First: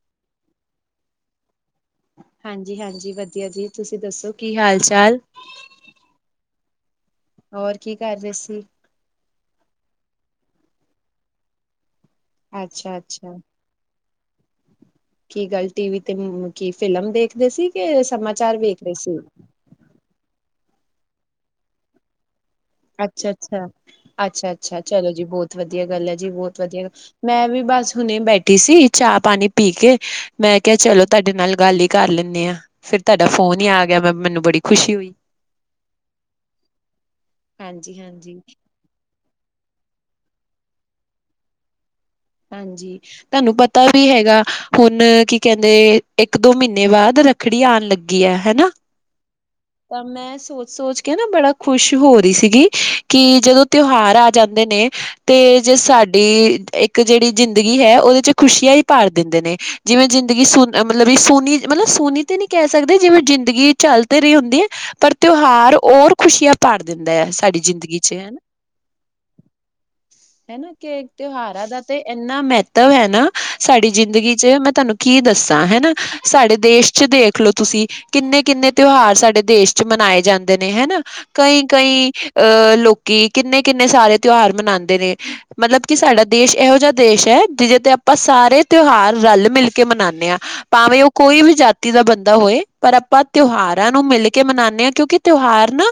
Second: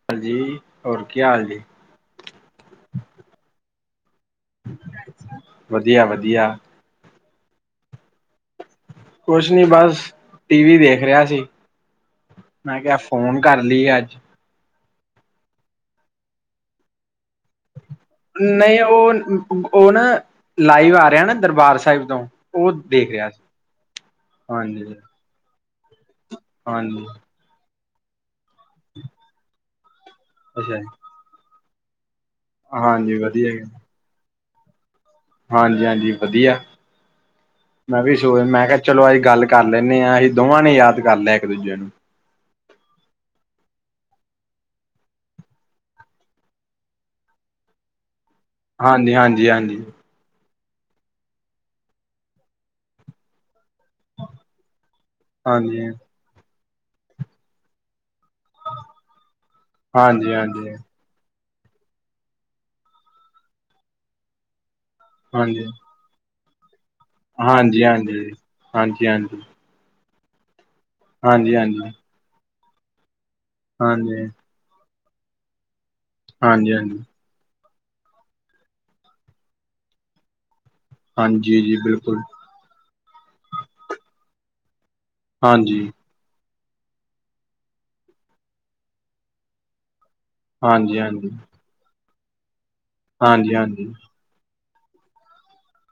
ਹਾਂਜੀ ਹੋਰ ਕੀ ਹਾਲ ਜੇ। ਹਾਂਜੀ -ਹਾਂਜੀ ਵਧੀਆ ਜੀ ਤੁਸੀਂ ਦੱਸੋ ਕੀ ਹਾਲ ਚਾਲ। ਵਧੀਆ -ਵਧੀਆ ਹੋਰ ਕੀ ਕਰ ਰਹੇ ਸੀ। ਕੁਛ ਨੀ ਬਸ ਟੀ ਵੀ ਦੇਖ ਰਿਹਾ ਸੀ ਮੈਂ ਕਿਹਾ ਅੱਛਾ-ਅੱਛਾ ਫੋਨ ਕਰ ਲੀ ਅੱਜ ਕੀ ਗੱਲ ਟੀ ਵੀ ਤੇ ਕੀ ਫਿਲਮ ਦੇਖਦੇ ਸੀ ਕਿ ਸਮਾਚਾਰ ਨਹੀਂ ਵੇਖ ਰਹੇ ਸੀ? ਉਹ- ਉਹ ਨਾ ਲਾਈਵ ਆ ਰਿਹਾ ਨਾ ਦਰਬਾਰ ਸਾਹਿਬ ਤੋਂ ਉਹ ਦੇਖ ਰਿਹਾ ਸੀ ਅੱਛਾ-ਅੱਛਾ-ਅੱਛਾ-ਅੱਛਾ ਹਾਂਜੀ ਚਲੋ ਜੀ ਬਹੁਤ ਵਧੀਆ ਗੱਲ ਹੈ। ਜੀ ਬਹੁਤ ਵਧੀਆ ਹਾਂਜੀ ਮੈਂ ਵੀ ਬਸ ਹੁਣੇ ਬੈਠੀ ਸੀ ਚਾਹ ਪਾਣੀ ਪੀ ਕੇ ਮੈਂ ਅੱਛਾ ਕਿਹਾ ਜੀ। ਚਲੋ। ਤੁਹਾਡੇ ਨਾਲ ਗੱਲ ਹੀ ਕਰ ਲੈਂਣੇ ਆਂ ਫੇਰ ਹਾਂਜੀ ਤੁਹਾਡਾ ਵਧੀਆ ਫੋਨ ਹੀ ਆ ਗਿਆ ਮੈਂ ਮੈਨੂੰ ਬੜੀ ਖੁਸ਼ੀ ਹੋਈ। ਹਾਂਜੀ- ਹਾਂਜੀ ਵਧੀਆ ਮੈਂ ਵੀ ਹਾਂਜੀ-ਹਾਂਜੀ, ਹਾਂਜੀ ਸੋਚ ਮੈਂ ਕਿਹਾ। ਚਲੋ ਅਸੀਂ ਗੱਲ ਕਰ ਲੈਂਣੇ ਹਾਂ ਅਸੀਂ ਦੋਵਾਂ ਨੇ ਯਾਦ ਕਰ ਲਿਆ ਇੱਕ ਦੂਜੇ ਨੂੰ ਹਾਂਜੀ ਤੁਹਾਨੂੰ ਪਤਾ ਵੀ ਹੈਗਾ ਹੁਣ ਕੀ ਕਹਿੰਦੇ ਇੱਕ ਦੋ ਮਹੀਨੇ ਬਾਅਦ ਰ ਖੜੀ ਆਉਣ ਲੱਗੀ ਹੈ ਹਨਾ। ਹਾਂਜੀ- ਹਾਂਜੀ- ਹਾਂਜੀ ਮੈਂ ਸੋਚ ਸੋਚ ਕੇ ਨਾ ਬੜਾ ਖੁਸ਼ ਹੋ ਰਹੀ ਸੀਗੀ ਕਿ ਜਦੋਂ ਤਿਉਹਾਰ ਆ ਜਾਂਦੇ ਨੇ। ਤੇ ਜੇ ਹਾਂਜੀ ਸਾਡੀ ਇੱਕ ਜਿਹੜੀ ਜ਼ਿੰਦਗੀ ਹੈ ਉਹਦੇ ਚ ਖੁਸ਼ੀਆਂ ਹੀ ਭਾਰ ਦਿੰਦੇ ਨੇ। ਜਿਵੇਂ ਹਾਂਜੀ ਹਾਂਜੀ ਜ਼ਿੰਦਗੀ ਹਾਂਜੀ ਸੁਨੀ ਮਤਲਬ ਸੁਨੀ ਮਤਲਬ ਸੁਨੀ ਤੇ ਨੀ ਕਹਿ ਸਕਦੇ ਜਿਵੇਂ ਜ਼ਿੰਦਗੀ ਚੱਲ ਤੇ ਰਹੀ ਹੁੰਦੀ। ਪਰ ਹਾਂਜੀ ਤਿਉਹਾਰ ਹੋਰ ਖੁਸ਼ੀਆਂ। ਭਰ ਦਿੰਦਾ ਆ ਸਾਡੀ ਹਾਂਜੀ ਹਾਂਜੀ ਜ਼ਿੰਦਗੀ ਚ ਹੈਨਾ। ਹਾਂਜੀ ਹੈਨਾ ਕਿ ਹਾਂਜੀ ਤਿਉਹਾਰਾਂ ਦਾ ਹਾਂਜੀ ਤੇ ਇੰਨਾ ਮਹੱਤਵ ਹੈ ਨਾ। ਸਾਡੀ ਹਾਂਜੀ ਜ਼ਿੰਦਗੀ ਚ ਮੈਂ ਤੁਹਾਨੂੰ ਕੀ ਦੱਸਾਂ ਹੈਨਾ ਸਾਡੇ ਹਾਂਜੀ ਦੇਸ਼ ਹਾਂਜੀ ਚ ਦੇਖਲੋ। ਤੁਸੀਂ ਕਿੰਨੇ ਕਿੰਨੇ ਤਿਉਹਾਰ ਸਾਡੇ ਦੇਸ਼ ਚ ਮਨਾਏ ਜਾਂਦੇ ਨੇ ਹੈਨਾ ਹਾਂਜੀ ਕਈ ਜੀ ਕਈ। ਬਿਲਕੁਲ ਅਹ ਲੋਕੀ ਕਿੰਨੇ ਕਿੰਨੇ ਸਾਰੇ ਤਿਉਹਾਰ ਮਨਾਉਂਦੇ ਨੇ ਹਾਂਜੀ ਮਤਲਬ ਕਿ ਸਾਡਾ। ਦੇਸ਼ ਇਹੋ ਜਿਹਾ ਦੇਸ਼ ਹੈ ਜਿਹਦੇ ਤੇ ਆਪਾਂ ਸਾਰੇ ਤਿਉਹਾਰ ਰਲ ਮਿਲ ਕੇ ਮਨਾਉਂਦੇ ਹਾਂ। ਹਾਂਜੀ ਭਾਵੇਂ ਉਹ ਹਾਂਜੀ ਕੋਈ ਵੀ ਜਾਤੀ ਦਾ ਬੰਦਾ ਹੋਏ ਪਰ ਆਪਾਂ ਹਾਂਜੀ ਹਾਂਜੀ ਤਿਉਹਾਰਾਂ ਨੂੰ ਮਿਲੇ। ਕੇ ਮਨਾਉਂਦੇ ਹਾਂ ਕਿਉਂਕਿ ਤਿਉਹਾਰ ਨਾ।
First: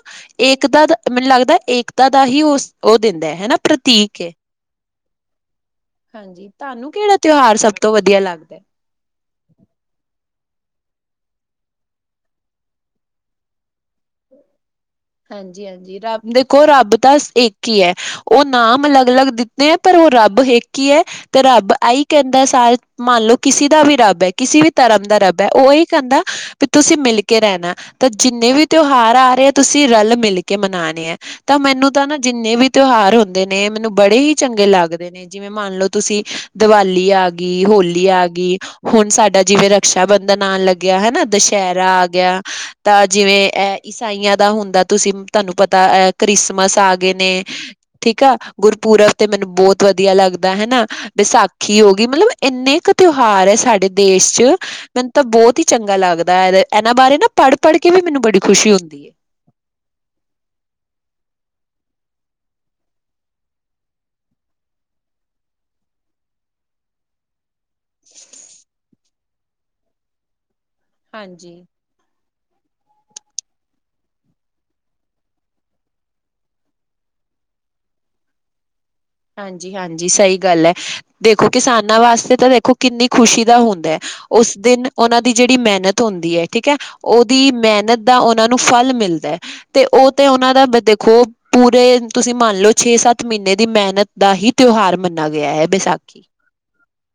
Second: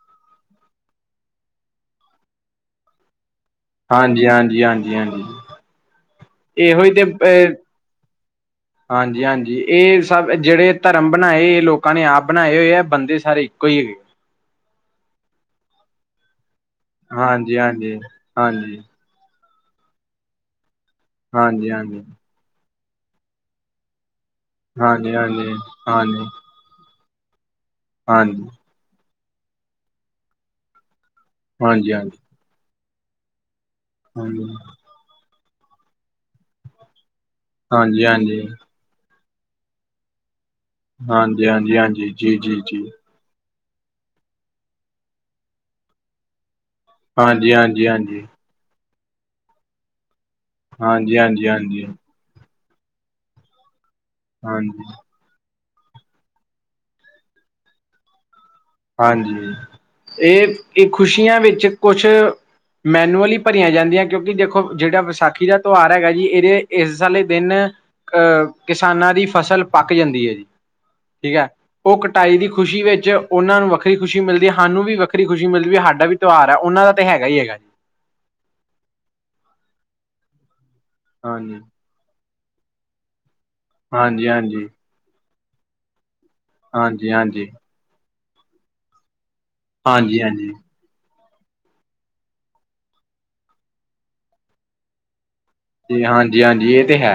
ਏਕਤਾ ਦਾ ਮੈਨੂੰ ਲੱਗਦਾ ਏਕਤਾ ਦਾ ਹੀ ਉਹ ਉਹ ਦਿੰਦਾ ਹੈ ਹਨਾ। ਪ੍ਰਤੀਕ ਹਾਂਜੀ ਹੈ ਹਾਂਜੀ ਹਾਂਜੀ ਹਾਂਜੀ। ਹਾਂਜੀ ਇਹੋ ਹੀ ਤੁਹਾਨੂੰ ਤੇ ਕਿਹੜਾ ਅ, ਤਿਉਹਾਰ ਸਭ ਤੋਂ ਵਧੀਆ ਲੱਗਦਾ। ਹਾਂਜੀ ਹਾਂਜੀ ਇਹ ਸਭ ਜਿਹੜੇ ਧਰਮ ਬਣਾਏ ਇਹ ਲੋਕਾਂ ਨੇ ਆਪ ਬਣਾਏ ਹੋਏ ਆ ਬੰਦੇ ਸਾਰੇ ਇੱਕੋ ਹੀ ਹੈਗੇ। ਹਾਂਜੀ ਹਾਂਜੀ ਰੱਬ ਦੇਖੋ ਰੱਬ ਤਾਂ ਹਾਂਜੀ ਇੱਕ ਹੀ ਹੈ ਹਾਂਜੀ ਉਹ ਹਾਂਜੀ ਨਾਮ ਅਲੱਗ ਅਲੱਗ ਦਿੱ। ਪਰ ਉਹ ਰੱਬ ਹੇਕ ਹੀ ਹੈ ਤੇ ਹਾਂਜੀ ਰੱਬ ਆਈ ਹਾਂਜੀ ਕਹਿੰਦਾ ਸਾਰ ਮੰਨ ਲਓ ਕਿਸੇ ਦਾ ਵੀ ਰੱਬ ਹੈ। ਕਿਸੇ ਵੀ ਧਰਮ ਹਾਂਜੀ ਦਾ ਰੱਬ ਹੈ ਹਾਂਜੀ ਉਹ ਏਹੀ ਕਹਿੰਦਾ। ਹਾਂਜੀ ਵੀ ਤੁਸੀਂ ਮਿਲ ਕੇ ਰਹਿਣਾ ਤਾਂ ਹਾਂਜੀ ਹਾਂਜੀ ਜਿੰਨੇ ਵੀ ਤਿਉਹਾਰ ਆ ਰਹੇ ਆ ਤੁਸੀਂ ਰਲ ਮਿਲ ਕੇ ਮਨਾਣੇ ਆ। ਤਾਂ ਮੈਨੂੰ ਤਾਂ ਹਾਂਜੀ ਨਾ ਜਿੰਨੇ ਵੀ ਤਿਉਹਾਰ ਹੁੰਦੇ ਨੇ ਮੈਨੂੰ ਬੜੇ ਹੀ ਹਾਂਜੀ ਚੰਗੇ ਲੱਗਦੇ। ਨੇ ਜਿਵੇਂ ਮੰਨਲਓ ਤੁਸੀਂ ਦੀਵਾਲੀ ਆ ਗਈ ਹੋਲੀ ਆ ਹਾਂਜੀ ਗਈ। ਹੁਣ ਸਾਡਾ ਜਿਵੇਂ ਰਕਸ਼ਾ ਬੰਧਨ ਆਉਣ ਲੱਗਿਆ ਹੈਨਾ ਹਾਂਜੀ ਹਾਂਜੀ ਦੁਸਹਿਰਾ ਆ ਹਾਂਜੀ ਜੀ ਗਿਆ ਜੀ ਜੀ ਤਾਂ। ਜਿਵੇਂ ਅ ਈਸਾਈਆਂ ਦਾ ਹੁੰਦਾ ਤੁਸੀਂ ਤੁਹਾਨੂੰ ਪਤਾ ਅ ਕ੍ਰਿਸਮਸ ਆ। ਨੇ ਹਾਂਜੀ ਹਾਂਜੀ ਠੀਕ ਹਾਂਜੀ ਆ। ਗੁਰਪੁਰਬ ਤੇ ਮੈਨੂੰ ਬਹੁਤ ਵਧੀਆ ਲੱਗਦਾ ਹੈਨਾ ਹਾਂਜੀ ਹਾਂਜੀ ਵਿਸਾਖੀ ਹੋ ਹਾਂਜੀ ਗਈ ਮਤਲਬ। ਇੰਨੇ ਕੁ ਤਿਉਹਾਰ ਹੈ ਸਾਡੇ ਦੇਸ਼ ਚ। ਹਾਂਜੀ ਤਾਂ ਬਹੁਤ ਹੀ ਚੰਗਾ ਲੱਗਦਾ ਹੈ ਇਹਨਾਂ ਬਾਰੇ ਨਾ ਪੜ੍ਹ ਪੜ੍ਹ ਕੇ ਮੈਨੂੰ ਬੜੀ ਖੁਸ਼ੀ ਹੁੰਦੀ। ਹੈ ਹਾਂਜੀ ਇਹ ਇਹ ਖ਼ੁਸ਼ੀਆਂ ਵਿੱਚ ਕੁਛ। ਮੈਨੂਅਲੀ ਭਰੀਆਂ ਜਾਂਦੀਆਂ ਕਿਉਂਕਿ ਦੇਖੋ ਜਿਹੜਾ ਵਿਸਾਖੀ ਦਾ ਤਿਉਹਾਰ ਹੈਗਾ ਜੀ ਇਹਦੇ ਇਸ ਵਾਲੇ ਦਿਨ। ਅਹ ਕਿਸਾਨਾਂ ਦੀ ਫਸਲ ਪੱਕ ਜਾਂਦੀ ਹੈ ਜੀ ਠੀਕ ਹੈ। ਹਾਂਜੀ ਉਹ ਕਟਾਈ ਦੀ ਖੁਸ਼ੀ ਵਿੱਚ। ਉਹਨਾਂ ਨੂੰ ਵੱਖਰੀ ਖੁਸ਼ੀ ਮਿਲਦੀ ਸਾਨੂੰ ਵੀ ਵੱਖਰੀ ਖੁਸ਼ੀ ਮਿਲਦੀ ਵੀ ਸਾਡਾ ਵੀ ਤਿਉਹਾਰ ਹੈ ਉਹਨਾਂ ਦਾ ਤਾਂ ਹੈਗਾ ਹੀ ਹੈਗਾ ਜੀ। ਹਾਂਜੀ ਹਾਂਜੀ ਸਹੀ ਗੱਲ ਹੈ ਦੇਖੋ ਹਾਂਜੀ ਕਿਸਾਨਾਂ ਵਾਸਤੇ ਤਾਂ ਦੇਖੋ। ਕਿੰਨੀ ਖੁਸ਼ੀ ਦਾ ਹੁੰਦਾ ਹੈ ਹਾਂਜੀ ਉਸ ਹਾਂਜੀ ਦਿਨ ਉਹਨਾਂ ਦੀ ਜਿਹੜੀ ਮਿਹਨਤ ਹੁੰਦੀ ਹੈ। ਠੀਕ ਹੈ ਹਾਂਜੀ ਹਾਂਜੀ ਉਹਦੀ ਮਿਹਨਤ ਦਾ ਉਹਨਾਂ ਨੂੰ ਫਲ ਮਿਲਦਾ ਹੈ ਤੇ ਉਹ ਹਾਂਜੀ ਤੇ ਹਾਂਜੀ ਉਹਨਾਂ ਦਾ ਦੇਖੋ। ਪੂਰੇ ਤੁਸੀਂ ਮੰਨ ਲਓ ਛੇ ਸੱਤ ਮਹੀਨੇ ਦੀ ਮਿਹਨਤ ਦਾ ਹੀ ਤਿਉਹਾਰ ਮੰਨਿਆ ਗਿਆ ਹੈ। ਵਿਸਾਖੀ ਹਾਂਜੀ ਹਾਂਜੀ ਇਹ ਤੇ ਹੈ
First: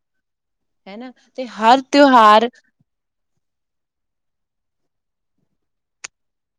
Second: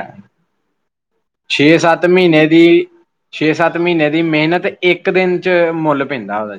ਹਨਾ ਤੇ ਛੇ ਹਰ ਸੱਤ ਮਹੀਨੇ ਤਿਉਹਾਰ ਦੀ। ਛੇ ਸੱਤ ਮਹੀਨੇ ਦੀ ਮਿਹਨਤ ਇੱਕ ਦਿਨ ਚ ਮੁੱਲ ਪੈਂਦਾ ਉਹਦਾ।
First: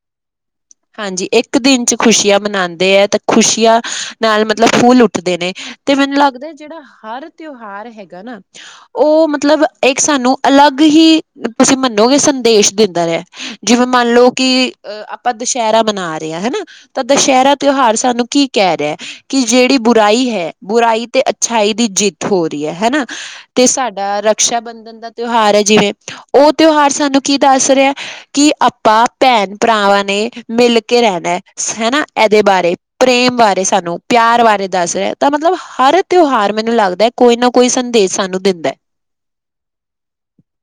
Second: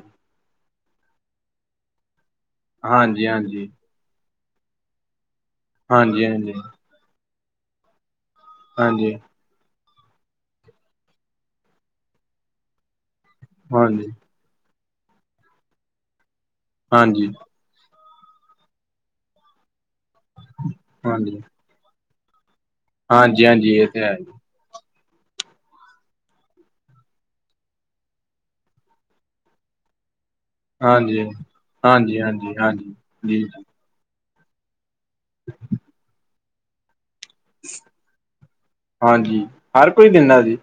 ਹਾਂਜੀ ਇੱਕ ਦਿਨ ਚ ਖ਼ੁਸ਼ੀਆਂ ਮਨਾਉਂਦੇ ਹੈ ਤੇ ਹਾਂਜੀ ਹਾਂਜੀ ਖੁਸ਼ੀਆਂ ਨਾਲ ਮਤਲਬ ਫੂਲ ਉੱਠਦੇ ਨੇ। ਤੇ ਮੈਨੂੰ ਹਾਂਜੀ ਲੱਗਦਾ ਹਾਂਜੀ ਜਿਹੜਾ ਹਰ ਤਿਉਹਾਰ ਹੈਗਾ ਨਾ ਹਾਂਜੀ ਉਹ ਮਤਲਬ। ਇੱਕ ਸਾਨੂੰ ਅਲੱਗ ਹੀ ਤੁਸੀਂ ਮੰਨੋਗੇ ਸੰਦੇਸ਼ ਦਿੰਦਾ ਰਿਹਾ ਜਿਵੇਂ ਹਾਂਜੀ ਮੰਨ ਲਓ। ਕਿ ਅ ਆਪਾਂ ਦੁਸਹਿਰਾ ਮਨਾ ਰਹੇ ਹਾਂ ਹੈਨਾ ਤਾਂ ਹਾਂਜੀ ਦੁਸਹਿਰਾ। ਤਿਉਹਾਰ ਸਾਨੂੰ ਕੀ ਕਹਿ ਰਿਹਾ ਕਿ ਜਿਹੜੀ ਬੁਰਾਈ ਹੈ ਬੁਰਾਈ ਤੇ ਹਾਂਜੀ ਅੱਛਾਈ ਦੀ ਜਿੱਤ ਹੋ ਰਹੀ ਹੈ ਹੈਨਾ ਹਾਂਜੀ ਤੇ ਹਾਂਜੀ ਇਹ ਹੈ ਸਾਡਾ ਜੀ ਰਕਸ਼ਾ ਬੰਧਨ ਦਾ ਤਿਉਹਾਰ ਹੈ ਜਿਵੇਂ ਉਹ ਤਿਉਹਾਰ ਸਾਨੂੰ ਕੀ ਦੱਸ ਰਿਹਾ ਕਿ ਆਪਾਂ ਭੈਣ ਭਰਾਵਾਂ ਨੇ। ਮਿਲ ਕੇ ਹਾਂਜੀ ਰਹਿਣਾ [unintelligible] ਹਾਂਜੀ ਇਹਦੇ ਹਾਂਜੀ ਬਾਰੇ ਹਾਂਜੀ ਪ੍ਰੇਮ ਜੀ ਜੀ ਬਾਰੇ ਸਾਨੂੰ। ਪਿਆਰ ਬਾਰੇ ਦੱਸ ਰਿਹਾ ਤਾਂ ਮਤਲਬ ਹਰ ਤਿਉਹਾਰ ਮੈਨੂੰ ਲੱਗਦਾ ਕੋਈ ਨਾ ਕੋਈ ਸੰਦੇਸ਼ ਸਾਨੂੰ ਦਿੰਦਾ। ਹਾਂਜੀ, ਹਰ ਕੋਈ ਦਿੰਦਾ ਜੀ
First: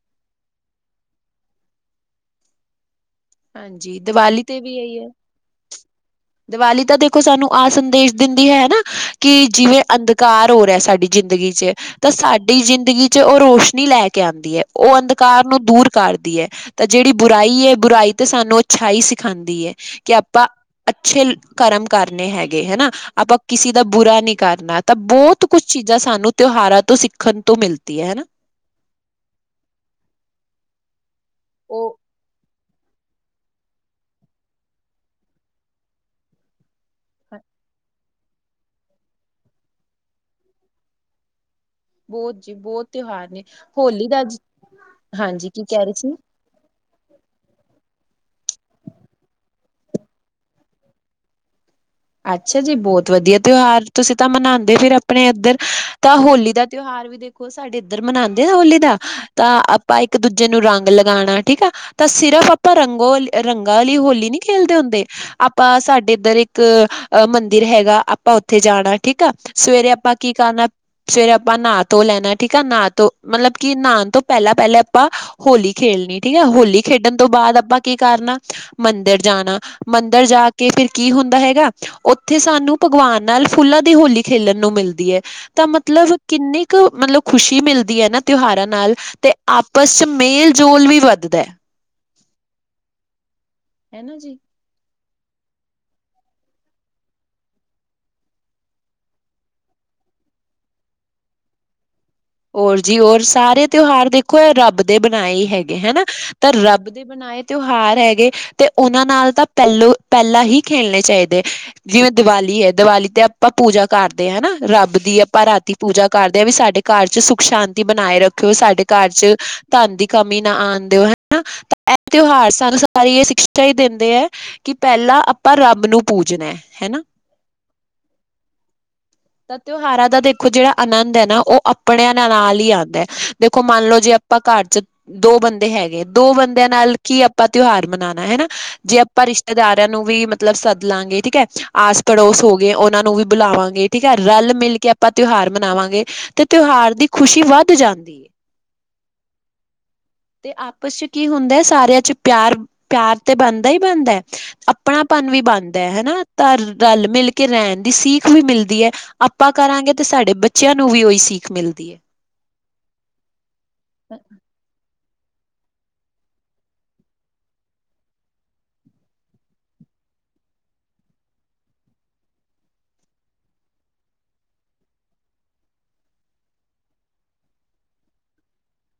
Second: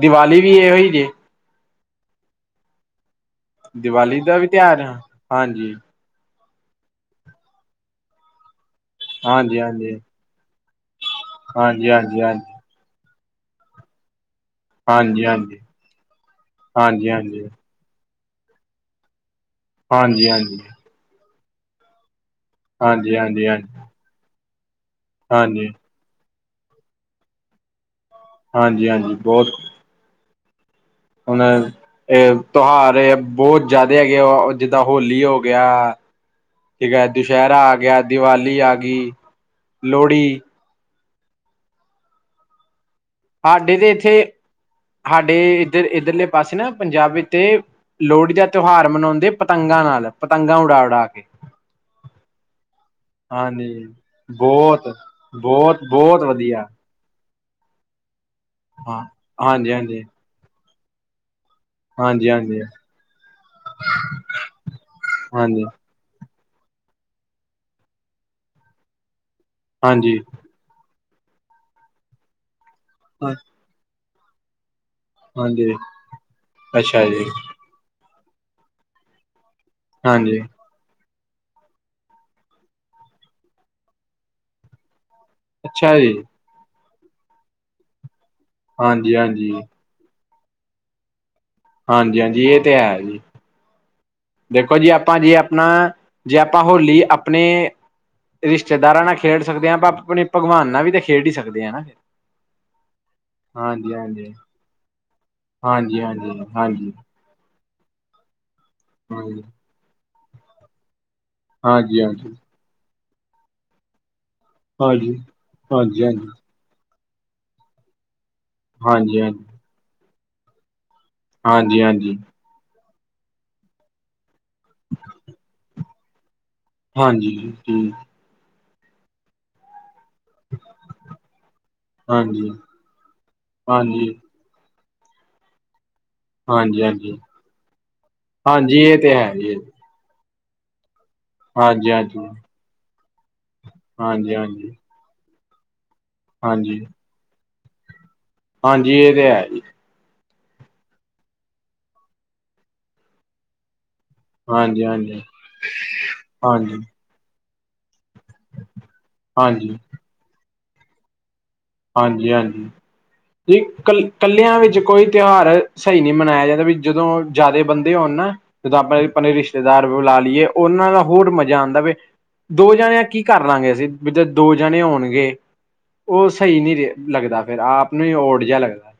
ਦੀਵਾਲੀ ਵੀ ਇਹੋ ਹੀ ਜੇ।। ਹਾਂਜੀ ਦੀਵਾਲੀ ਦਾ ਵੀ ਤੇ ਤਿਉਹਾਰ ਐ ਇਹੀ ਹੈ ਹਾਂਜੀ। ਦੀਵਾਲੀ ਤਾਂ ਦੇਖੋ ਸਾਨੂੰ ਆ ਸੰਦੇਸ਼ ਦਿੰਦੀ ਐ ਹਨਾ। ਕਿ ਹਾਂਜੀ ਜਿਵੇਂ ਹਾਂਜੀ ਅੰਧਕਾਰ ਹੋ ਰਿਹਾ ਸਾਡੀ ਜ਼ਿੰਦਗੀ ਚ ਹਾਂਜੀ ਤਾਂ ਹਾਂਜੀ ਸਾਡੀ ਜ਼ਿੰਦਗੀ ਚ। ' ਉਹ ਰੋਸ਼ਨੀ ਲੈ ਕੇ ਆਉਂਦੀ ਹੈ। ਉਹ ਹਾਂਜੀ ਹਾਂਜੀ ਅੰਧਕਾਰ ਹਾਂਜੀ ਨੂੰ ਦੂਰ ਕਰਦੀ ਹੈ ਤਾਂ ਹਾਂਜੀ ਜਿਹੜੀ ਹਾਂਜੀ ਹਾਂਜੀ ਬੁਰਾਈ ਹੈ ਬੁਰਾਈ ਤੇ ਸਾਨੂੰ ਅੱਛਾਈ ਸਿਖਾਉਂਦੀ ਹੈ ਕਿ ਹਾਂਜੀ ਹਾਂਜੀ ਆਪਾਂ ਹਾਂਜੀ ਅੱਛੇ ਕਰਮ ਕਰਨੇ ਹੈਗੇ। ਹਨਾ ਆਪਾਂ ਕਿਸੇ ਦਾ ਬੁਰਾ ਨੀ ਕਰਨਾ ਤਾਂ ਬਹੁਤ ਕੁਛ ਹਾਂਜੀ ਚੀ ਜਾਂ ਸਾਨੂੰ ਤਿਉਹਾਰਾਂ ਤੋਂ ਸਿੱਖਣ ਤੋਂ ਮਿਲਦੀ ਐ ਹਨਾ। ਹਾਂਜੀ ਹਾਂਜੀ, ਬਹੁਤ। ਹੁਣ ਉਹ ਇਹ ਤਿਉਹਾਰ ਬਹੁਤ ਜ਼ਿਆਦਾ ਹੈਗੇ ਜਿੱਦਾਂ ਹੋਲੀ ਹੋ ਗਿਆ। ਠੀਕ ਐ ਦੁਸਹਿਰਾ ਆ ਗਿਆ ਦੀਵਾਲੀ ਆ ਗਈ ਲੋਹੜੀ। ਬਹੁਤ ਜੀ ਬਹੁਤ ਤਿਉਹਾਰ ਨੇ ਸਾਡੇ ਤੇ ਹੋਲੀ ਇੱਥੇ ਦਾ ਅ ਹਾਂਜੀ ਕੀ ਕਹਿ ਰਹੇ ਸੀ। ਅਸੀਂ ਨਾ ਪੰਜਾਬ ਤੇ ਲੋਹੜੀ ਦਾ ਤਿਉਹਾਰ ਮਨਾਦੇ ਪਤੰਗਾਂ ਨਾਲ ਪਤੰਗਾਂ ਉਡਾ-ਉਡਾ ਕੇ, ਅੱਛਾ ਜੀ, ਬਹੁਤ ਵਧੀਆ, ਹਾਂਜੀ ਤਿਉਹਾਰ ਤੁਸੀਂ ਤਾਂ ਮਨਾਦੇ ਬਹੁਤ ਫਿਰ ਆਪਣੇ ਇੱਧਰ ਬਹੁਤ ਤਾਂ ਬਹੁਤ ਹੋਲੀ ਦਾ ਵਧੀਆ ਤਿਉਹਾਰ ਵੀ ਦੇਖ ਸਾਡੇ ਇੱਧਰ ਮਨਾਦੇ ਨਾ ਹੋਲੀ ਦਾ ਹਾਂ ਤਾਂ ਹਾਂਜੀ ਆਪਾਂ ਹਾਂਜੀ ਇੱਕ ਦੂਜੇ ਨੂੰ ਰੰਗ ਲਗਾਣਾ। ਠੀਕ ਆ ਤਾਂ ਹਾਂਜੀ ਸਿਰਫ ਹਾਂਜੀ ਆਪਾਂ ਰੰਗੋ ਰੰਗਾਂ ਵਾਲੀ ਹੋਲੀ ਨੀ ਖੇਲਦੇ ਹੁੰਦੇ। ਆਪਾਂ ਸਾਡੇ ਇੱਧਰ ਇੱਕ, ਮੰਦਿਰ ਹੈਗਾ, ਆਪਾਂ ਉੱਥੇ ਜਾਣਾ ਠੀਕ ਆ ਸਵੇਰੇ ਆਪਾਂ ਹਾਂਜੀ ਹਾਂਜੀ ਕੀ ਕਰਨਾ। ਫੇਰ ਆਪਾਂ ਨਹਾ ਧੋ ਲੈਣਾ ਠੀਕ ਆ ਨਹਾ ਧੋ ਮਤਲਬ, ਕਿ ਨਹਾ ਤੋਂ ਪਹਿਲਾਂ-ਪਹਿਲਾਂ। ਆਪਾਂ ਹੋਲੀ ਹਾਂਜੀ ਖੇਡਣੀ ਠੀਕ ਐ, ਹੋਲੀ ਅੱਛਾ ਖੇਡਣ ਜੀ ਤੋਂ ਬਾਅਦ ਆਪਾਂ ਕੀ ਕਰਨਾ ਮੰਦਿਰ ਜਾਣਾ। ਮੰਦਿਰ ਹਾਂਜੀ ਜਾ ਕੇ ਫਿਰ ਕੀ ਹੁੰਦਾ ਦਾ ਹੈਗਾ ਉੱਥੇ ਸਾਨੂੰ ਭਗਵਾਨ ਨਾਲ ਫੁੱਲਾਂ ਦੀ ਹੋਲੀ ਖੇਲਣ ਨੂੰ ਮਿਲਦੀ ਐ। ਤਾਂ ਅੱਛਾ ਮਤਲਬ ਜੀ ਕਿੰਨੀ ਕੁ ਮਤਲਬ ਖੁਸ਼ੀ ਮਿਲਦੀ ਐ ਨਾ, ਤਿਉਹਾਰਾਂ ਨਾਲ ਹਾਂਜੀ ਤੇ ਹਾਂਜੀ ਆਪਸ ਮੇਲ-ਜੋਲ ਵੀ ਵੱਧਦਾ। ਹਾਂਜੀ-ਹਾਂਜੀ, ਇਹ ਤੇ ਹੈ ਜੀ। ਹੈ ਨਾ ਜੀ, ਦੇਖੋ ਜੀ, ਆਪਾਂ ਜੇ ਆਪਣਾ ਜੇ ਆਪਾਂ ਹੋਲੀ ਆਪਣੇ ਰਿਸ਼ਤੇਦਾਰਾਂ ਨਾਲ ਖੇਡ ਸਕਦੇ ਆ, ਆਪਾਂ ਆਪਣੇ ਭਗਵਾਨ ਨਾਲ ਵੀ ਤਾਂ ਖੇਡ ਹੀ ਸਕਦੇ ਆ ਨਾ। ਹੋਰ ਜੀ ਹੋਰ ਸਾਰੇ ਹਾਂਜੀ, ਤਿਉਹਾਰ ਹਾਂਜੀ, ਦੇਖੋ ਇਹ ਰੱਬ ਦੇ ਬਣਾਏ ਹੀ ਹੈਗੇ ਹਾਂਜੀ, ਹਾਂਜੀ, ਹਨਾ। ਹਾਂਜੀ, ਤਾਂ ਰੱਬ ਹਾਂਜੀ, ਹਾਂਜੀ, ਦੇ ਬਣਾਏ ਤਿਉਹਾਰ ਹੈਗੇ ਤੇ ਉਹਨਾਂ ਨਾਲ ਹਾਂਜੀ। ਤਾਂ ਪਹਿਲੋਂ ਪਹਿਲਾਂ ਹੀ ਖੇਲਣੇ ਚਾਹੀਦੇ। ਹਾਂਜੀ, ਜਿਵੇਂ ਹਾਂਜੀ, ਦੀਵਾਲੀ ਐ, ਦੀਵਾਲੀ ਤੇ ਆਪਾਂ ਪੂਜਾ ਕਰਦੇ ਹਾਂ ਹਨਾ। ਰੱਬ ਹਾਂਜੀ, ਦੀ ਆਪਾਂ ਰਾਤੀ ਪੂਜਾ ਹਾਂਜੀ, ਕਰਦੇ ਹਾਂ, ਵੀ ਸਾਡੇ ਘਰ ਚ ਸੁੱਖ ਸ਼ਾਂਤੀ ਬਣਾਏ ਰੱਖ ਕਿ ਸਾਡੇ ਘਰ ਚ ਹਾਂਜੀ। ਧਨ ਦੀ ਕਮੀ ਨਾ ਆਣ ਦਿਓ ਹਨਾ ਹਾਂਜੀ, ਤਾਂ ਇਹ ਹਾਂਜੀ, ਤਿਉਹਾਰ ਸਾਨੂੰ ਸਾਰੀ ਇਹ ਸਿਕਸ਼ਾ ਹੀ ਦਿੰਦੇ ਐ, ਕਿ ਪਹਿਲਾਂ ਆਪਾਂ ਰੱਬ ਨੂੰ ਪੂਜਣਾ। ਹਨਾ ਹਾਂਜੀ ਹੂੰ, ਤਾਂ ਤਿਉਹਾਰਾਂ ਦਾ ਦੇਖੋ ਜਿਹੜਾ ਆਨੰਦ ਐ, ਨਾ ਉਹ ਆਪਣਿਆਂ ਹਾਂਜੀ, ਨਾਲ ਹੀ ਆਂਦਾ, ਦੇਖੋ ਮੰਨ ਲਓ ਜੇ। ਹਾਂਜੀ। ਆਪਾਂ ਘਰ ਚ ਦੋ ਬੰਦੇ ਹੈਗੇ। ਦੋ ਬੰਦਿਆਂ ਨਾਲ ਹਾਂਜੀ, ਕੀ ਹਾਂਜੀ, ਆਪਾਂ ਤਿਉਹਾਰ ਮਨਾਣਾ ਹਨਾ, ਹਾਂਜੀ ਜੇ ਇਹ ਤੇ ਆਪਾਂ ਹੈ ਜੀ, ਰਿਸ਼ਤੇਦਾਰ ਨੂੰ ਵੀ ਮਤਲਬ ਸੱਦ ਲਾਂਗੇ ਠੀਕ ਐ, ਹਾਂਜੀ, ਆਸ ਹਾਂਜੀ, ਪੜੋਸ ਹੋ ਗਏ ਉਹਨਾਂ ਨੂੰ ਵੀ ਬੁਲਾਵਾਂਗੇ। ਠੀਕ ਐ, ਹਾਂਜੀ, ਰਲ ਹਾਂਜੀ। ਮਿਲ ਕੇ ਆਪਾਂ ਤਿਉਹਾਰ ਮਨਾਵਾਂਗੇ ਤੇ ਹਾਂਜੀ, ਤਿਉਹਾਰ ਦੀ ਖ਼ੁਸ਼ੀ ਵੱਧ ਜਾਂਦੀ ਐ। ਹਾਂਜੀ ਇਹ ਤੇ ਹੈ ਜੀ। ਤੇ ਆਪਸ ਚ ਕੀ ਹੁੰਦਾ, ਸਾਰਿਆਂ ਚ ਪਿਆਰ-ਪਿਆਰ ਤੇ ਬਣਦਾ ਹੀ ਬਣਦਾ। ਹਾਂਜੀ, ਆਪਣਾ ਹਾਂਜੀ, ਪਨ ਵੀ ਬਣਦਾ, ਹਨਾ ਤਾਂ ਰਲ ਮਿਲ ਕੇ। ਕਿ ਰਹਿਣ ਦੀ ਸਿੱਖ ਵੀ ਮਿਲਦੀ ਐ, ਆਪਾਂ ਹਾਂਜੀ, ਹਾਂਜੀ, ਕਰਾਂਗੇ, ਤੇ ਸਾਡੇ ਬੱਚਿਆਂ ਨੂੰ ਵੀ ਉਹੀ ਸਿੱਖ ਮਿਲਦੀ। ਹੈ ਹਾਂਜੀ-ਹਾਂਜੀ, ਕ ਕੱਲਿਆਂ ਵਿੱਚ ਕੋਈ ਤਿਉਹਾਰ ਸਹੀ ਨਹੀਂ ਮਨਾਇਆ ਜਾਂਦਾ, ਵੀ ਜਦੋਂ ਜ਼ਿਆਦਾ ਬੰਦੇ ਹੋਣ ਨਾ, ਜਦੋਂ ਆਪਣੇ ਆਪਣੇ ਰਿਸ਼ਤੇਦਾਰ ਬੁਲਾ ਲਈਏ, ਉਹਨਾਂ ਨਾਲ ਹੋਰ ਮਜ਼ਾ ਆਂਦਾ ਵ ਦੋ ਜਣਿਆਂ ਕੀ ਕਰ ਲਾਂਗੇ, ਅਸੀਂ ਜਿੱਦ ਦੋ ਜਣੇ ਹੋਣਗੇ ਉਹ ਸਹੀ ਨੀ ਲੱਗਦਾ, ਫਿਰ ਆਪ ਨੂੰ ਹੀ ਓਡ ਜਿਹਾ ਲੱਗਦਾ।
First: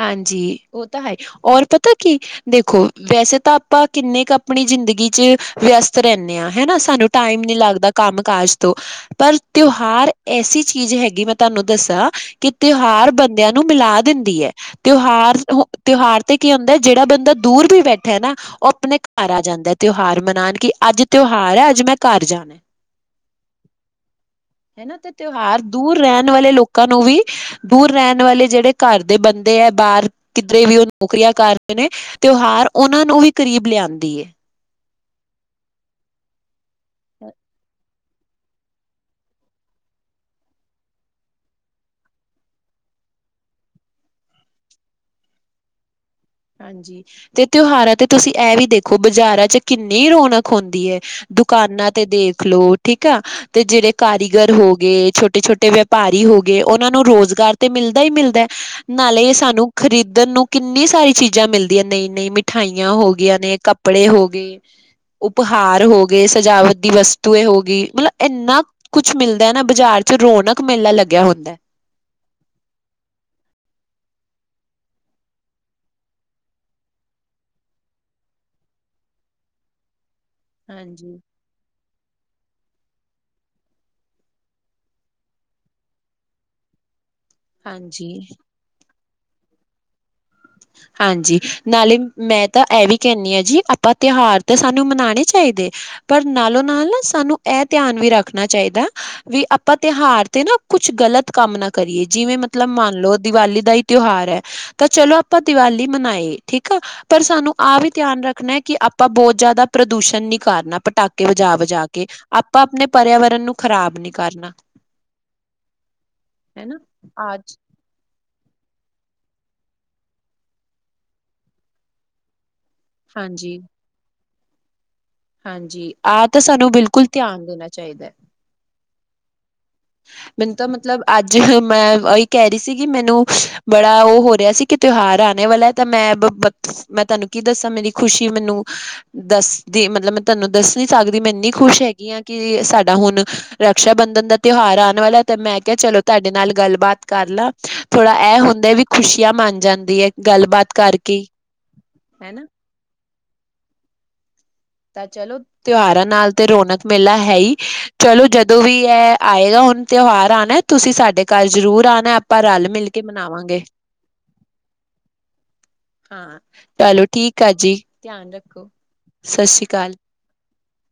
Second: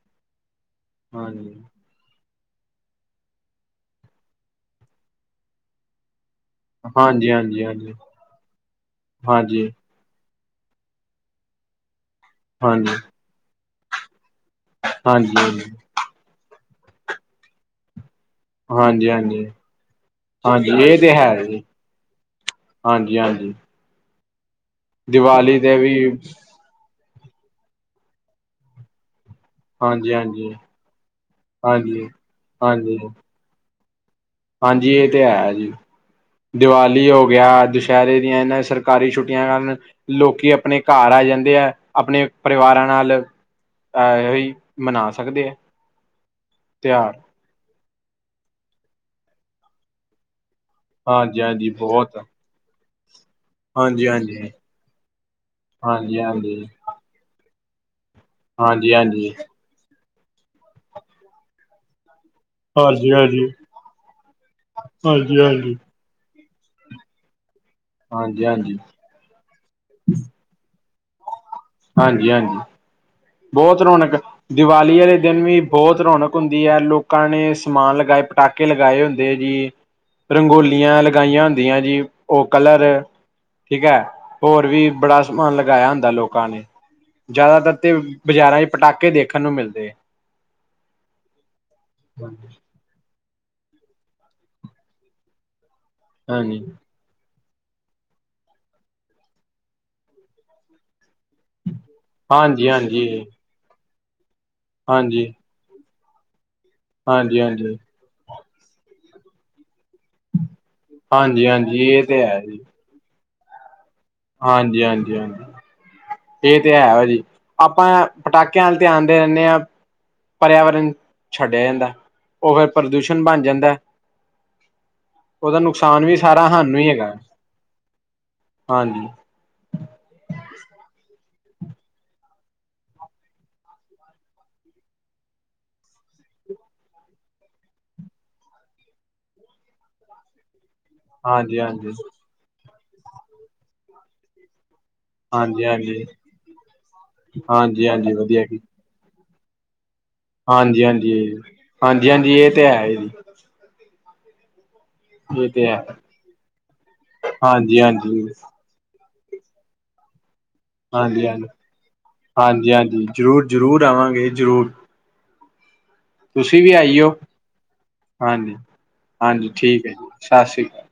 ਹਾਂਜੀ, ਉਹ ਤਾਂ ਹੈ ਹਾਂਜੀ ਔਰ ਪਤਾ ਕੀ ਦੇਖੋ, ਵੈਸੇ ਤਾਂ ਆਪਾਂ ਕਿੰਨੇ ਕੁ ਆਪਣੀ ਜ਼ਿੰਦਗੀ ਚ ਵਿਅਸਤ ਰਹਿੰਦੇ ਹਾਂ ਹਨਾ, ਸਾਨੂੰ ਹਾਂਜੀ ਟਾਈਮ ਨੀ ਹਾਂਜੀ ਲੱਗਦਾ ਹਾਂਜੀ ਕੰਮ ਕਾਜ ਤੋਂ, ਪਰ ਹਾਂਜੀ ਤਿਉਹਾਰ ਐਸੀ ਚੀਜ਼ ਹੈਗੀ, ਮੈਂ ਤੁਹਾਨੂੰ ਦੱਸਾਂ ਕਿ, ਹਾਂਜੀ ਤਿਉਹਾਰ ਬੰਦਿਆਂ ਨੂੰ ਮਿਲਾ ਦਿੰਦੀ ਹੈ। ਤਿਉਹਾਰ, ਹਾਂਜੀ ਤਿਉਹਾਰ ਤੇ ਕੀ ਹੁੰਦਾ, ਜਿਹੜਾ ਬੰਦਾ ਦੂਰ ਵੀ ਬੈਠਾ ਨਾ ਉਹ ਆਪਣੇ ਹਾਂਜੀ ਘਰ ਆ ਹਾਂਜੀ ਜਾਂਦਾ, ਤਿਉਹਾਰ ਮਨਾਉਣ ਕਿ ਹਾਂਜੀ ਅੱਜ ਤਿਉਹਾਰ ਹੈ, ਅੱਜ ਮੈਂ ਘਰ ਜਾਣਾ, ਹਾਂਜੀ-ਹਾਂਜੀ। ਹੈਨਾ, ਤੇ ਤਿਉਹਾਰ ਵੀ ਦੂਰ ਰਹਿਣ ਵਾਲੇ ਲੋਕ ਲੋਕਾਂ ਨੂੰ ਵੀ, ਦੂਰ ਰਹਿਣ ਵਾਲੇ ਜਿਹੜੇ ਘਰ ਦੇ ਬੰਦੇ ਹੈ। ਬਾਹਰ, ਹਾਂਜੀ ਹਾਂਜੀ ਕਿਧਰੇ ਵੀ ਉਹ ਨੌਕਰੀਆਂ ਕਰ ਰਹੇ ਨੇ, ਹਾਂਜੀ ਤਿਉਹਾਰ ਹਾਂਜੀ ਉਹਨਾਂ ਨੂੰ ਵੀ ਕਰੀਬ ਲਿਆਂਦੀ ਏ। ਹਾਂਜੀ ਇਹ ਤੇ ਹੈ ਜੀ, ਦੀਵਾਲੀ ਹੋ ਗਿਆ ਦੁਸਹਿਰੇ ਦੀਆਂ, ਇਹਨਾਂ ਸਰਕਾਰੀ ਛੁੱਟੀਆਂ ਕਾਰਨ ਲੋਕੀ, ਆਪਣੇ ਘਰ ਆ ਜਾਂਦੇ ਹੈ, ਆਪਣੇ ਪਰਿਵਾਰਾਂ ਨਾਲ ਅਹ, ਹੀ ਮਨਾ ਸਕਦੇ ਆ। ਹਾਂਜੀ, ਤਿਉਹਾਰ ਤੇ ਤਿਉਹਾਰਾਂ ਤੇ ਤੁਸੀਂ ਇਹ ਵੀ ਦੇਖੋ, ਬਾਜ਼ਾਰਾਂ ਚ ਕਿੰਨੀ ਰੌਣਕ ਹੁੰਦੀ ਹੈ, ਹਾਂਜੀ ਹਾਂਜੀ ਦੁਕਾਨਾਂ ਤੇ ਬਹੁਤ ਦੇ ਖ, ਲੋ ਠੀਕ ਆ, ਤੇ ਜਿਹੜੇ ਹਾਂਜੀ ਹਾਂਜੀ ਕਾਰੀਗਰ ਹੋ ਗਏ, ਛੋਟੇ- ਛੋਟੇ ਹਾਂਜੀ ਵਪਾਰੀ ਹੋ ਗਏ ਹਾਂਜੀ ਉਹ ਉਹਨਾਂ ਨੂੰ, ਰੁਜ਼ਗਾਰ ਤੇ ਮਿਲਦਾ ਹੀ ਮਿਲਦਾ ਹੈ, ਹਾਂਜੀ ਨਾਲੇ ਹਾਂਜੀ ਸਾਨੂੰ ਖ਼ਰੀਦਣ ਨੂੰ ਕਿੰਨੀ ਸਾਰੀ ਚੀਜ਼ਾਂ ਚੀਜ਼ਾਂ, ਮਿਲਦੀਆਂ ਨਯੀ- ਨਯੀ ਮਿ ਮਿਠਾਈਆਂ ਹੋ ਗਈਆਂ ਹਾਂਜੀ ਨੇ ਕੱਪੜੇ ਹੋ ਗਏ, ਹਾਂਜੀ ਹਾਂਜੀ ਹਾਂਜੀ ਉਪਹਾਰ ਹੋ ਗਏ, ਸਜਾਵਟ ਦੀ ਵਸਤ ਤੂਏ, ਹੋ ਗਈ ਮਤਲਬ, ਇੰਨਾ ਹਾਂਜੀ ਹਾਂਜੀ ਕੁਛ ਮਿਲਦਾ ਨਾ ਬਾਜ਼ਾਰ ਚ, ਰੌਣਕ ਮੇਲਾ ਲੱਗਿਆ ਹੁੰਦਾ। ਹਾਂਜੀ- ਹਾਂਜੀ, ਬਹੁਤ ਰੌਣਕ ਦੀਵਾਲੀ ਵਾਲੇ ਦਿਨ ਵੀ, ਬਹੁਤ ਰੌਣਕ ਹੁੰਦੀ ਹੈ, ਲੋਕਾਂ ਨੇ ਸਮਾਨ ਲਗਾਏ ਪਟਾਕੇ ਲਗਾਏ ਹੁੰਦੇ ਐ ਜੀ, ਰੰਗੋਲੀਆਂ ਹਾਂਜੀ। ਲਗਾਈਆਂ ਹੁੰਦੀਆਂ ਜੀ। ਉਹ ਕਲਰ, ਠੀਕ ਹੈ? ਹੋਰ ਵੀ ਬੜਾ ਸਮਾਨ ਲਗਾਇਆ ਹੁੰਦਾ ਲੋਕਾਂ ਨੇ। ਜ਼ਿਆਦਾਤਰ ਤੇ, ਹਾਂਜੀ। ਬਾਜ਼ਾਰਾਂ ਚ ਪਟਾਕੇ ਦੇਖਣ ਨੂੰ ਮਿਲਦੇ ਹੈ। ਹਾਂਜੀ, ਨਾਲੇ ਮੈਂ ਤਾਂ ਇਹ ਵੀ ਕਹਿੰਨੀ ਆ ਜੀ, ਆਪਾਂ ਤਿਉਹਾਰ ਤੇ ਸਾਨੂੰ ਮਨਾਉਣੇ ਚਾਹੀਦੇ, ਪਰ ਨਾਲੋਂ ਹਾਂਜੀ ਨਾਲ ਨਾ ਸਾਨੂੰ। ਇਹ ਧਿਆਨ ਵੀ ਰੱਖਣਾ ਚਾਹੀਦਾ, ਵੀ ਆਪਾਂ ਤਿਉਹਾਰ ਤੇ ਨਾ ਕੁਛ ਗਲਤ ਕੰਮ ਨਾ ਕਰੀਏ, ਜਿਵੇਂ ਮਤਲਬ, ਹਾਂਜੀ ਮੰਨ ਹਾਂਜੀ ਲਓ ਦੀਵਾਲੀ ਦਾ ਹੀ ਤਿਉਹਾਰ ਹੈ ਤਾਂ ਚਲੋ ਹਾਂਜੀ ਦੀਵਾਲੀ ਮਨਾਈ ਠੀਕ ਆ, ਪਰ ਹਾਂਜੀ ਸਾਨੂੰ ਆਹ ਵੀ ਧਿਆਨ ਰੱਖਣਾ ਕਿ ਆਪਾਂ ਬਹੁਤ ਜ਼ਿਆਦਾ ਪ੍ਰਦੂਸ਼ਣ ਨੀ ਕਰਨਾ, ਪਟਾਕੇ ਹਾਂਜੀ ਹਾਂਜੀ ਵਜਾ- ਹਾਂਜੀ ਵਜਾ ਇਹ ਕੇ, ਤੇ ਹੈ ਜੀ ਆਪਾਂ ਆਪਣੇ ਪਰਿਆਵਰਨ ਨੂੰ ਖਰਾਬ ਨੀ ਕਰਨਾ ਹਾਂਜੀ -ਹਾਂਜੀ, ਹਾਂਜੀ ਇਹ ਤੇ ਹਨਾ, ਹੈ ਜੀ, ਆਜ ਆ ਆਪਾਂ, ਪਟਾਕਿਆਂ ਵਲ ਧਿਆਨ ਦੇ ਦਿੰਦੇ ਹਾਂ, ਪਰਿਆਵਰਨ ਛੱਡਿਆ ਜਾਂਦਾ। ਉਹ ਫਿਰ, ਪ੍ਰਦੂਸ਼ਣ ਬਣ ਜਾਂਦਾ। ਉਹਦਾ, ਹਾਂਜੀ-ਹਾਂਜੀ ਨੁਕਸਾਨ ਵੀ ਆਹ ਤਾਂ ਸਾਰਾ ਸਾਨੂੰ ਹੀ ਬਿਲਕੁਲ ਹੈਗਾ, ਧਿਆਨ ਦੇਣਾ ਚਾਹੀਦਾ। ਹੈ। ਹਾਂਜੀ ਮੈਨੂੰ ਤਾਂ ਮਤਲਬ, ਅੱਜ ਮੈਂ ਉਹੀ ਕਹਿ ਰਹੀ ਸੀ ਗੀ, ਮੈਨੂੰ ਬੜਾ ਉਹ ਹੋ ਰਿਹਾ ਸੀ ਕਿ ਤਿਉਹਾਰ ਆਣੇ ਵਾਲਾ ਹੈ, ਤਾਂ ਮੈਂ, ਮੈਂ ਤੁਹਾਨੂੰ ਕੀ ਦੱਸਾਂ ਮੇਰੀ ਖੁਸ਼ੀ ਮੈਨੂੰ ਦੱਸ ਦੀ ਮਤਲਬ ਤੁਹਾਨੂੰ, ਦੱਸ ਨੀ ਸਕਦੀ, ਮੈਂ ਇੰਨੀ ਹਾਂਜੀ ਖੁਸ਼ ਹਾਂਜੀ ਹਾਂਜੀ ਹੈਗੀ ਹਾਂ, ਕਿ ਸਾਡਾ ਹੁਣ ਰਕਸ਼ਾ ਬੰਧਨ ਦਾ ਤਿਉਹਾਰ ਆਉਣ ਵਾਲਾ ਤੇ ਮੈਂ ਕਿਹਾ, ਚਲੋ ਹਾਂਜੀ ਤੁਹਾਡੇ ਨਾਲ ਗੱਲਬਾਤ ਕਰ ਲਾਂ, ਹਾਂਜੀ ਹਾਂਜੀ ਥੋੜਾ ਇਹ ਵਧੀਆ ਜੀ। ਹੁੰਦਾ ਵੀ ਖੁਸ਼ੀਆਂ ਮੰਨ ਜਾਂਦੀ ਹੈ। ਗੱਲਬਾਤ ਹਾਂਜੀ- ਹਾਂਜੀ, ਕਰਕੇ ਹਾਂਜੀ ਹਨਾ। -ਹਾਂਜੀ, ਇਹ ਤੇ ਹੈ ਜੀ। ਤਾਂ ਚਲੋ, ਇਹ ਤੇ ਹੈ ਤਿਉਹਾਰਾਂ ਨਾਲ ਤੇ ਰੌਣਕ ਮੇਲਾ ਹੈ ਹੀ, ਹਾਂਜੀ ਹਾਂਜੀ ਚਲੋ ਹਾਂਜੀ ਜਦੋਂ ਵੀ ਐ ਆਏਗਾ, ਹੁਣ ਤਿਉਹਾਰ ਆਉਣਾ, ਤੁਸੀਂ ਸਾਡੇ ਹਾਂਜੀ ਘਰ ਜ਼ਰੂਰ ਆਉਣਾ, ਆਪਾਂ ਰਲ- ਹਾਂਜੀ ਮਿਲ ਕੇ ਹਾਂਜੀ ਜ਼ਰੂਰ ਮਨਾਵਾਂਗੇ। ਜ਼ਰੂਰ ਆਵਾਂਗੇ, ਜਰੂਰ। ਹਾਂ ਤੁਸੀਂ ਵੀ ਚਲੋ ਆਈਓ, ਠੀਕ ਆ ਜੀ ਧਿਆਨ ਹਾਂਜੀ, ਰੱਖੋ ਸਤਿ ਹਾਂਜੀ ਸ੍ਰੀ ਠੀਕ ਅਕਾਲ ਹੈ ਜੀ, ਸਤਿ ਸ੍ਰੀ ਅਕਾਲ।